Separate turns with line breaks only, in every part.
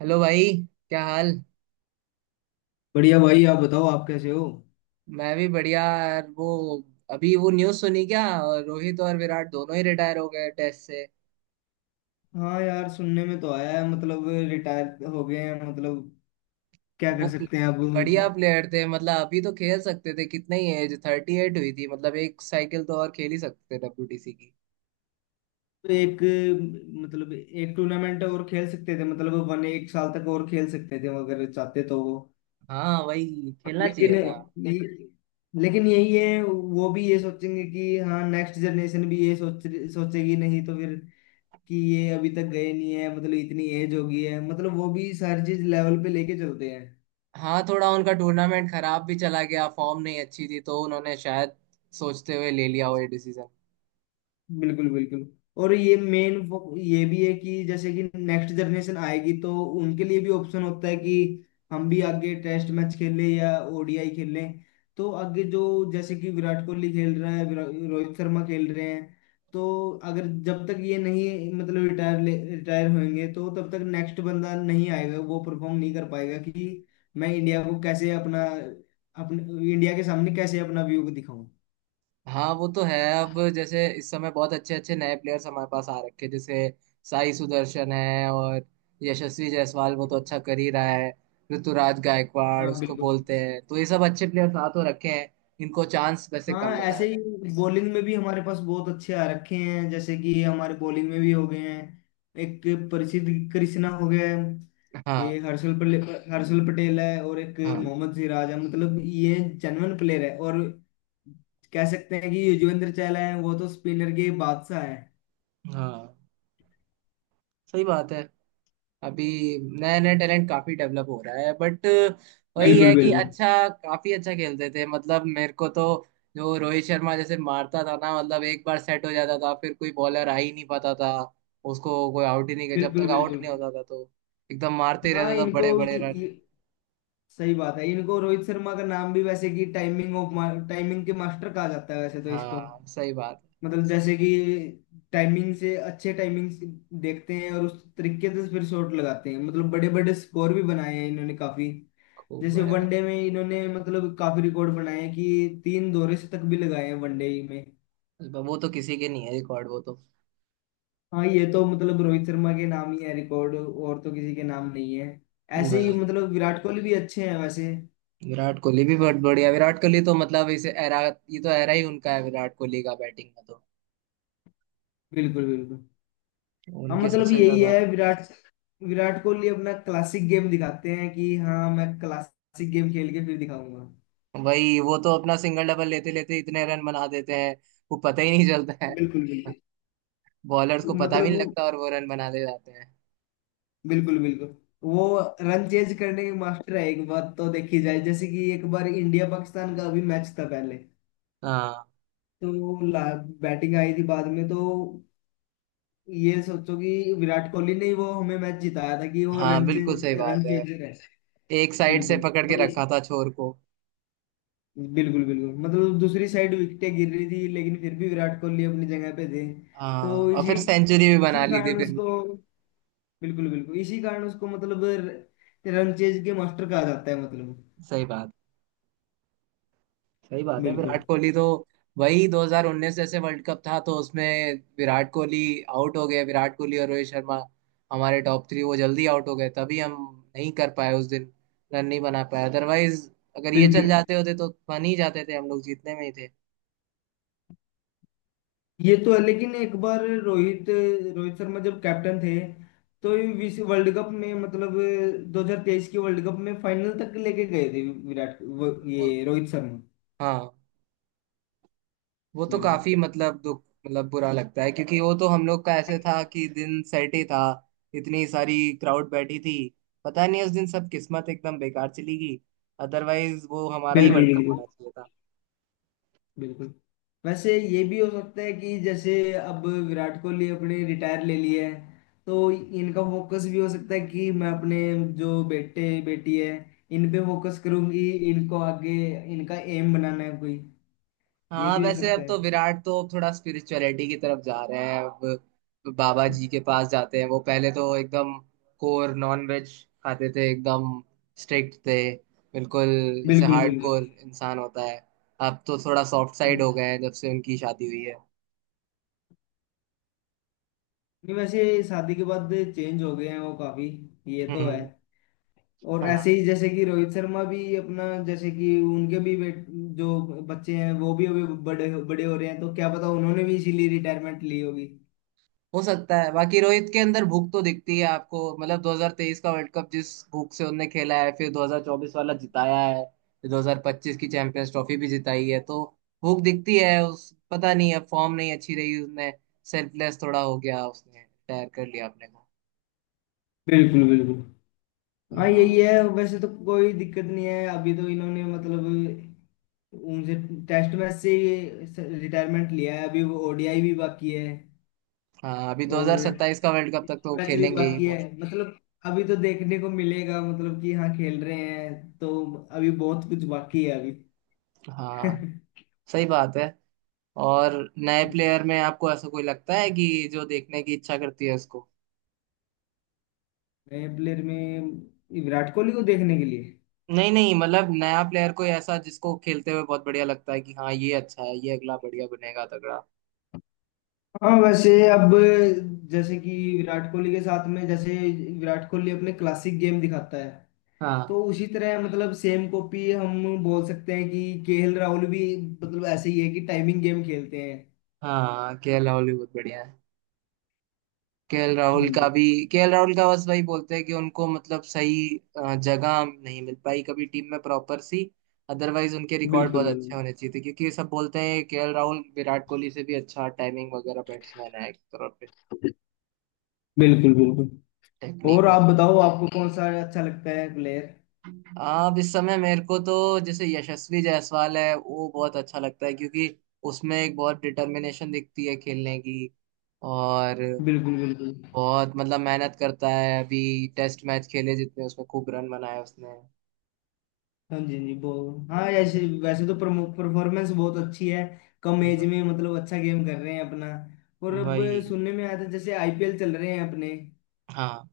Hello भाई। क्या हाल।
बढ़िया भाई। आप बताओ, आप कैसे हो।
मैं भी बढ़िया यार। वो अभी वो न्यूज़ सुनी क्या। रोहित और विराट दोनों ही रिटायर हो गए टेस्ट से।
हाँ यार, सुनने में तो आया है, मतलब रिटायर हो गए हैं, मतलब क्या कर
वो प्ले-
सकते हैं अब।
बढ़िया प्लेयर थे, मतलब अभी तो खेल सकते थे, कितने ही एज 38 हुई थी, मतलब एक साइकिल तो और खेल ही सकते थे डब्ल्यूटीसी की।
एक एक टूर्नामेंट और खेल सकते थे, मतलब वन एक साल तक और खेल सकते थे अगर चाहते तो वो।
हाँ, वही खेलना
लेकिन
चाहिए था।
ये- लेकिन यही है, वो भी ये सोचेंगे कि हाँ नेक्स्ट जनरेशन भी ये सोच सोचेगी, नहीं तो फिर कि ये अभी तक गए नहीं है, मतलब इतनी एज हो गई है, मतलब वो भी सारी चीज लेवल पे लेके चलते।
हाँ, थोड़ा उनका टूर्नामेंट खराब भी चला गया, फॉर्म नहीं अच्छी थी, तो उन्होंने शायद सोचते हुए ले लिया वो ये डिसीजन।
बिल्कुल बिल्कुल। और ये भी है कि जैसे कि नेक्स्ट जनरेशन आएगी तो उनके लिए भी ऑप्शन होता है कि हम भी आगे टेस्ट मैच खेलें या ODI खेलें। तो आगे जो जैसे कि विराट कोहली खेल रहा है, रोहित शर्मा खेल रहे हैं, तो अगर जब तक ये नहीं मतलब रिटायर रिटायर होंगे तो तब तक नेक्स्ट बंदा नहीं आएगा, वो परफॉर्म नहीं कर पाएगा कि मैं इंडिया को कैसे अपना अपने इंडिया के सामने कैसे अपना व्यू दिखाऊं।
हाँ, वो तो है। अब जैसे इस समय बहुत अच्छे अच्छे नए प्लेयर्स हमारे पास आ रखे हैं, जैसे साई सुदर्शन है, और यशस्वी जायसवाल वो तो अच्छा कर ही रहा है। ऋतुराज गायकवाड़
हाँ
उसको
बिल्कुल।
बोलते हैं, तो ये सब अच्छे प्लेयर्स आ तो रखे हैं। इनको चांस वैसे
हाँ
कम मिला
ऐसे ही
है।
बॉलिंग में भी हमारे पास बहुत अच्छे आ रखे हैं, जैसे कि हमारे बॉलिंग में भी हो गए हैं एक प्रसिद्ध कृष्णा हो गया है।
हाँ,
ये हर्षल पटेल है, और एक
हाँ,
मोहम्मद सिराज है, मतलब ये जेन्युइन प्लेयर है। और कह सकते हैं कि युजवेंद्र चहल है, वो तो स्पिनर के बादशाह है।
हाँ, सही बात है। अभी नया नया टैलेंट काफी डेवलप हो रहा है, बट वही
बिल्कुल
है कि
बिल्कुल।
अच्छा, काफी अच्छा खेलते थे मतलब, मेरे को तो जो रोहित शर्मा जैसे मारता था ना, मतलब एक बार सेट हो जाता था फिर कोई बॉलर आ ही नहीं पाता था। उसको कोई आउट ही नहीं कर, जब
बिल्कुल
तक आउट
बिल्कुल।
नहीं होता था तो एकदम मारते ही
हाँ
रहता था,
इनको
बड़े बड़े
ये,
रन।
सही बात है, इनको रोहित शर्मा का नाम भी वैसे कि टाइमिंग के मास्टर कहा जाता है वैसे तो इसको।
हाँ, सही बात।
मतलब जैसे कि टाइमिंग से अच्छे टाइमिंग से देखते हैं और उस तरीके से फिर शॉट लगाते हैं, मतलब बड़े बड़े स्कोर भी बनाए हैं इन्होंने काफी।
खूब
जैसे
बड़े बात।
वनडे में इन्होंने मतलब काफी रिकॉर्ड बनाए हैं कि तीन दोहरे शतक भी लगाए हैं वनडे में।
वो तो किसी के नहीं है रिकॉर्ड, वो तो।
हाँ, ये तो मतलब रोहित शर्मा के नाम ही है रिकॉर्ड, और तो किसी के नाम नहीं है। ऐसे ही
भाई,
मतलब विराट कोहली भी अच्छे हैं वैसे।
विराट कोहली भी बहुत बढ़िया। विराट कोहली तो मतलब इसे एरा, ये तो एरा ही उनका है, विराट कोहली का बैटिंग का तो।
बिल्कुल बिल्कुल। हाँ
उनके
मतलब
सबसे
यही
ज्यादा।
है, विराट विराट कोहली अपना क्लासिक गेम दिखाते हैं कि हाँ मैं क्लासिक गेम खेल के फिर दिखाऊंगा।
वही, वो तो अपना सिंगल डबल लेते लेते इतने रन बना देते हैं, वो पता ही नहीं चलता है।
बिल्कुल बिल्कुल।
बॉलर्स को पता भी
मतलब
नहीं
वो
लगता और वो रन बना ले जाते हैं।
बिल्कुल बिल्कुल। वो रन चेज करने के मास्टर है, एक बात तो देखी जाए, जैसे कि एक बार इंडिया पाकिस्तान का अभी मैच था पहले,
हाँ,
तो बैटिंग आई थी बाद में, तो ये सोचो कि विराट कोहली ने ही वो हमें मैच जिताया था कि वो
हाँ, बिल्कुल सही बात
रन
है।
चेजर है।
एक साइड से
बिल्कुल।
पकड़
तो
के
इस-
रखा था छोर को।
बिल्कुल बिल्कुल, मतलब दूसरी साइड विकेटें गिर रही थी लेकिन फिर भी विराट कोहली अपनी जगह पे थे। तो
हाँ, और
इसी
फिर सेंचुरी भी बना
इसी
ली थी
कारण
फिर।
उसको, बिल्कुल बिल्कुल, इसी कारण उसको मतलब रनचेज के मास्टर कहा जाता है मतलब।
सही बात, सही बात है
बिल्कुल
विराट कोहली तो। वही 2019 जैसे वर्ल्ड कप था, तो उसमें विराट कोहली आउट हो गए। विराट कोहली और रोहित शर्मा, हमारे टॉप थ्री वो जल्दी आउट हो गए, तभी हम नहीं कर पाए उस दिन, रन नहीं बना पाए। अदरवाइज अगर ये चल
बिल्कुल।
जाते होते तो बन ही जाते थे, हम लोग जीतने में ही थे।
ये तो है, लेकिन एक बार रोहित रोहित शर्मा जब कैप्टन थे तो ये विश्व वर्ल्ड कप में मतलब 2023 की वर्ल्ड कप में फाइनल तक लेके गए थे,
तो,
ये रोहित शर्मा।
हाँ, वो तो
बिल्कुल
काफी मतलब दुख, मतलब बुरा लगता है, क्योंकि वो तो हम लोग का ऐसे था कि दिन सेट ही था। इतनी सारी क्राउड बैठी थी, पता नहीं उस दिन सब किस्मत एकदम बेकार चली गई, अदरवाइज वो हमारा ही
बिल्कुल।
वर्ल्ड कप
बिल्कुल
होना चाहिए था।
बिल्कुल। वैसे ये भी हो सकता है कि जैसे अब विराट कोहली अपने रिटायर ले लिए हैं, तो इनका फोकस भी हो सकता है कि मैं अपने जो बेटे बेटी है, इन पे फोकस करूंगी, इनको आगे इनका एम बनाना है कोई। ये
हाँ,
भी हो
वैसे
सकता
अब
है।
तो विराट तो अब थोड़ा स्पिरिचुअलिटी की तरफ जा रहे हैं, अब बाबा जी के पास जाते हैं। वो पहले तो एकदम कोर नॉन वेज खाते थे, एकदम स्ट्रिक्ट थे, बिल्कुल जैसे
बिल्कुल बिल्कुल।
हार्डकोर इंसान होता है। अब तो थोड़ा सॉफ्ट साइड
हाँ।
हो गए हैं, जब से उनकी शादी हुई है।
नहीं, वैसे शादी के बाद चेंज हो गए हैं वो काफी। ये तो है।
हम्म।
और ऐसे
हाँ,
ही जैसे कि रोहित शर्मा भी अपना, जैसे कि उनके भी जो बच्चे हैं वो भी अभी बड़े बड़े हो रहे हैं, तो क्या पता उन्होंने भी इसीलिए रिटायरमेंट ली होगी।
हो सकता है। बाकी रोहित के अंदर भूख तो दिखती है आपको, मतलब 2023 का वर्ल्ड कप जिस भूख से उनने खेला है, फिर 2024 वाला जिताया है, फिर 2025 की चैंपियंस ट्रॉफी भी जिताई है, तो भूख दिखती है उस। पता नहीं, अब फॉर्म नहीं अच्छी रही उसने, सेल्फलेस थोड़ा हो गया, उसने रिटायर कर लिया अपने को।
बिल्कुल बिल्कुल। हाँ
हाँ,
यही है, वैसे तो कोई दिक्कत नहीं है, अभी तो इन्होंने मतलब उनसे टेस्ट मैच से रिटायरमेंट लिया है, अभी वो ODI भी बाकी है
हाँ, अभी
और
2027 का वर्ल्ड कप तक तो वो
मैच भी
खेलेंगे ही
बाकी है,
most।
मतलब अभी तो देखने को मिलेगा मतलब कि हाँ खेल रहे हैं, तो अभी बहुत कुछ बाकी है अभी।
हाँ, सही बात है। और नए प्लेयर में आपको ऐसा कोई लगता है कि जो देखने की इच्छा करती है।
नए प्लेयर में विराट कोहली को देखने के लिए।
नहीं, नहीं, मतलब नया प्लेयर कोई ऐसा जिसको खेलते हुए बहुत बढ़िया लगता है कि हाँ ये अच्छा है, ये अगला बढ़िया बनेगा तगड़ा।
हाँ वैसे अब जैसे कि विराट कोहली के साथ में जैसे विराट कोहली अपने क्लासिक गेम दिखाता है,
हाँ,
तो उसी तरह मतलब सेम कॉपी हम बोल सकते हैं कि KL राहुल भी मतलब ऐसे ही है कि टाइमिंग गेम खेलते हैं।
हाँ, केएल राहुल भी बहुत बढ़िया है। केएल राहुल
हाँ
का
जी।
भी, केएल राहुल का बस वही बोलते हैं कि उनको मतलब सही जगह नहीं मिल पाई कभी टीम में प्रॉपर सी। अदरवाइज उनके रिकॉर्ड
बिल्कुल
बहुत
बिल्कुल।
अच्छे होने चाहिए थे, क्योंकि ये सब बोलते हैं केएल राहुल विराट कोहली से भी अच्छा टाइमिंग वगैरह बैट्समैन है, एक तरह पे।
बिल्कुल बिल्कुल। और
टेक्निक।
आप बताओ, आपको कौन सा अच्छा लगता है प्लेयर।
अब इस समय मेरे को तो जैसे यशस्वी जायसवाल है, वो बहुत अच्छा लगता है क्योंकि उसमें एक बहुत डिटर्मिनेशन दिखती है खेलने की। और
बिल्कुल बिल्कुल।
बहुत मतलब मेहनत करता है, अभी टेस्ट मैच खेले जितने, उसमें खूब रन बनाए उसने।
हाँ जी, हाँ जी बहुत। हाँ ऐसे, वैसे तो परफॉर्मेंस बहुत अच्छी है, कम एज
वही
में मतलब अच्छा गेम कर रहे हैं अपना। और अब
वही,
सुनने में आया था जैसे IPL चल रहे हैं अपने,
हाँ,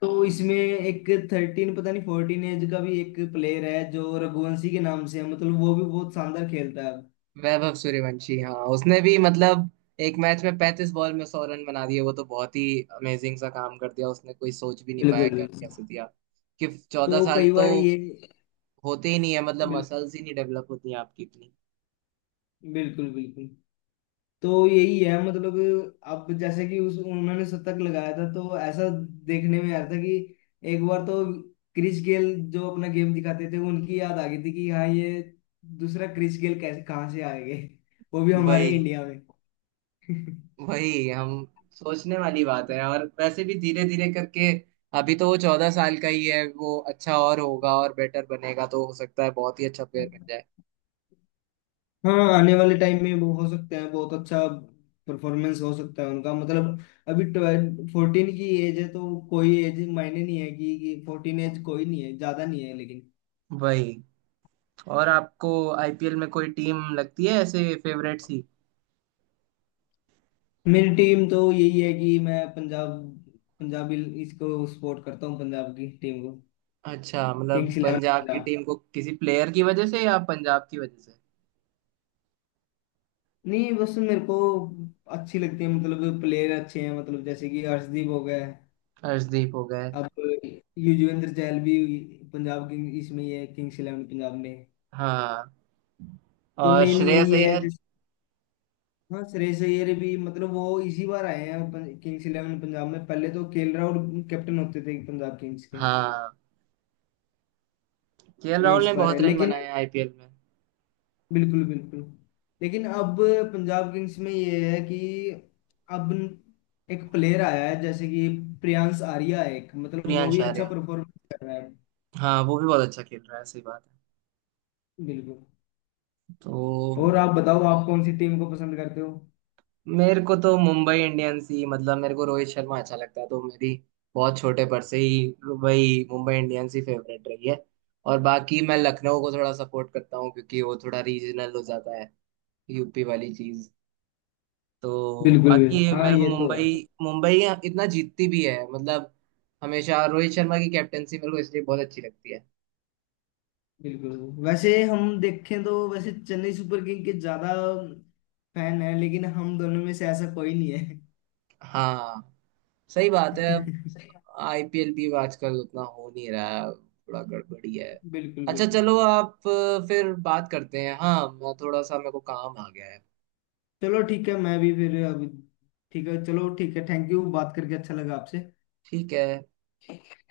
तो इसमें एक 13 पता नहीं 14 एज का भी एक प्लेयर है, जो रघुवंशी के नाम से है, मतलब वो भी बहुत शानदार खेलता है।
वैभव सूर्यवंशी, हाँ उसने भी मतलब एक मैच में 35 बॉल में 100 रन बना दिए। वो तो बहुत ही अमेजिंग सा काम कर दिया उसने, कोई सोच भी नहीं पाया
बिल्कुल
कर
बिल्कुल।
कैसे दिया। कि 14
तो
साल
कई
तो
बार ये
होते ही नहीं है, मतलब
बिल,
मसल्स ही नहीं डेवलप होती हैं आपकी इतनी।
बिल्कुल बिल्कुल। तो यही है मतलब अब जैसे कि उस उन्होंने शतक लगाया था तो ऐसा देखने में आया था कि एक बार तो क्रिस गेल जो अपना गेम दिखाते थे उनकी याद आ गई थी कि हाँ ये दूसरा क्रिस गेल कैसे कहाँ से आ गए, वो भी हमारे
भाई,
इंडिया में।
वही हम सोचने वाली बात है। और वैसे भी धीरे धीरे करके, अभी तो वो 14 साल का ही है, वो अच्छा और होगा और बेटर बनेगा, तो हो सकता है बहुत ही अच्छा प्लेयर बन जाए।
हाँ आने वाले टाइम में वो हो सकते हैं बहुत अच्छा, परफॉर्मेंस हो सकता है उनका, मतलब अभी 12 14 की एज है तो कोई एज मायने नहीं है कि 14 एज कोई नहीं है, ज्यादा नहीं है लेकिन।
वही, और आपको आईपीएल में कोई टीम लगती है ऐसे फेवरेट सी।
मेरी टीम तो यही है कि मैं पंजाब पंजाबी इसको सपोर्ट करता हूँ, पंजाब की टीम को,
अच्छा, मतलब
किंग्स इलेवन
पंजाब की
पंजाब।
टीम को किसी प्लेयर की वजह से, या पंजाब की वजह से।
नहीं बस मेरे को अच्छी लगती है, मतलब प्लेयर अच्छे हैं, मतलब जैसे कि अर्शदीप हो गया है,
हर्षदीप हो गए।
अब युजवेंद्र चहल भी पंजाब किंग इसमें ही है, किंग्स इलेवन पंजाब में,
हाँ,
तो
और
मेन
श्रेयस
यही है
अय्यर।
जैसे। हाँ श्रेयस अय्यर भी, मतलब वो इसी बार आए हैं किंग्स इलेवन पंजाब में, पहले तो KL राहुल कैप्टन होते थे पंजाब किंग्स के।
हाँ, केएल
ये
राहुल ने
इस बार है
बहुत रन
लेकिन,
बनाए आईपीएल में।
बिल्कुल बिल्कुल। लेकिन अब पंजाब किंग्स में ये है कि अब एक प्लेयर आया है जैसे कि प्रियांश आर्या है एक, मतलब वो
प्रियांश
भी अच्छा
आर्या,
परफॉर्मेंस कर रहा है।
हाँ वो भी बहुत अच्छा खेल रहा है, सही बात है।
बिल्कुल।
तो
और आप बताओ आप कौन सी टीम को पसंद करते हो।
मेरे को तो मुंबई इंडियंस ही, मतलब मेरे को रोहित शर्मा अच्छा लगता है, तो मेरी बहुत छोटे पर से ही वही मुंबई इंडियंस ही फेवरेट रही है। और बाकी मैं लखनऊ को थोड़ा सपोर्ट करता हूँ, क्योंकि वो थोड़ा रीजनल हो जाता है, यूपी वाली चीज। तो
बिल्कुल,
बाकी
हाँ
मेरे को
ये तो
मुंबई,
है।
मुंबई इतना जीतती भी है मतलब। हमेशा रोहित शर्मा की कैप्टनसी मेरे को इसलिए बहुत अच्छी लगती है।
बिल्कुल, वैसे हम देखें तो वैसे चेन्नई सुपर किंग के ज्यादा फैन है, लेकिन हम दोनों में से ऐसा कोई नहीं है।
हाँ, सही बात है। अब
सही बात।
आईपीएल भी आजकल उतना हो नहीं रहा है, थोड़ा गड़बड़ी है।
बिल्कुल
अच्छा
बिल्कुल।
चलो, आप फिर बात करते हैं। हाँ, मैं थोड़ा सा, मेरे को काम आ गया है।
चलो ठीक है, मैं भी फिर अभी ठीक है, चलो ठीक है, थैंक यू, बात करके अच्छा लगा आपसे।
ठीक है।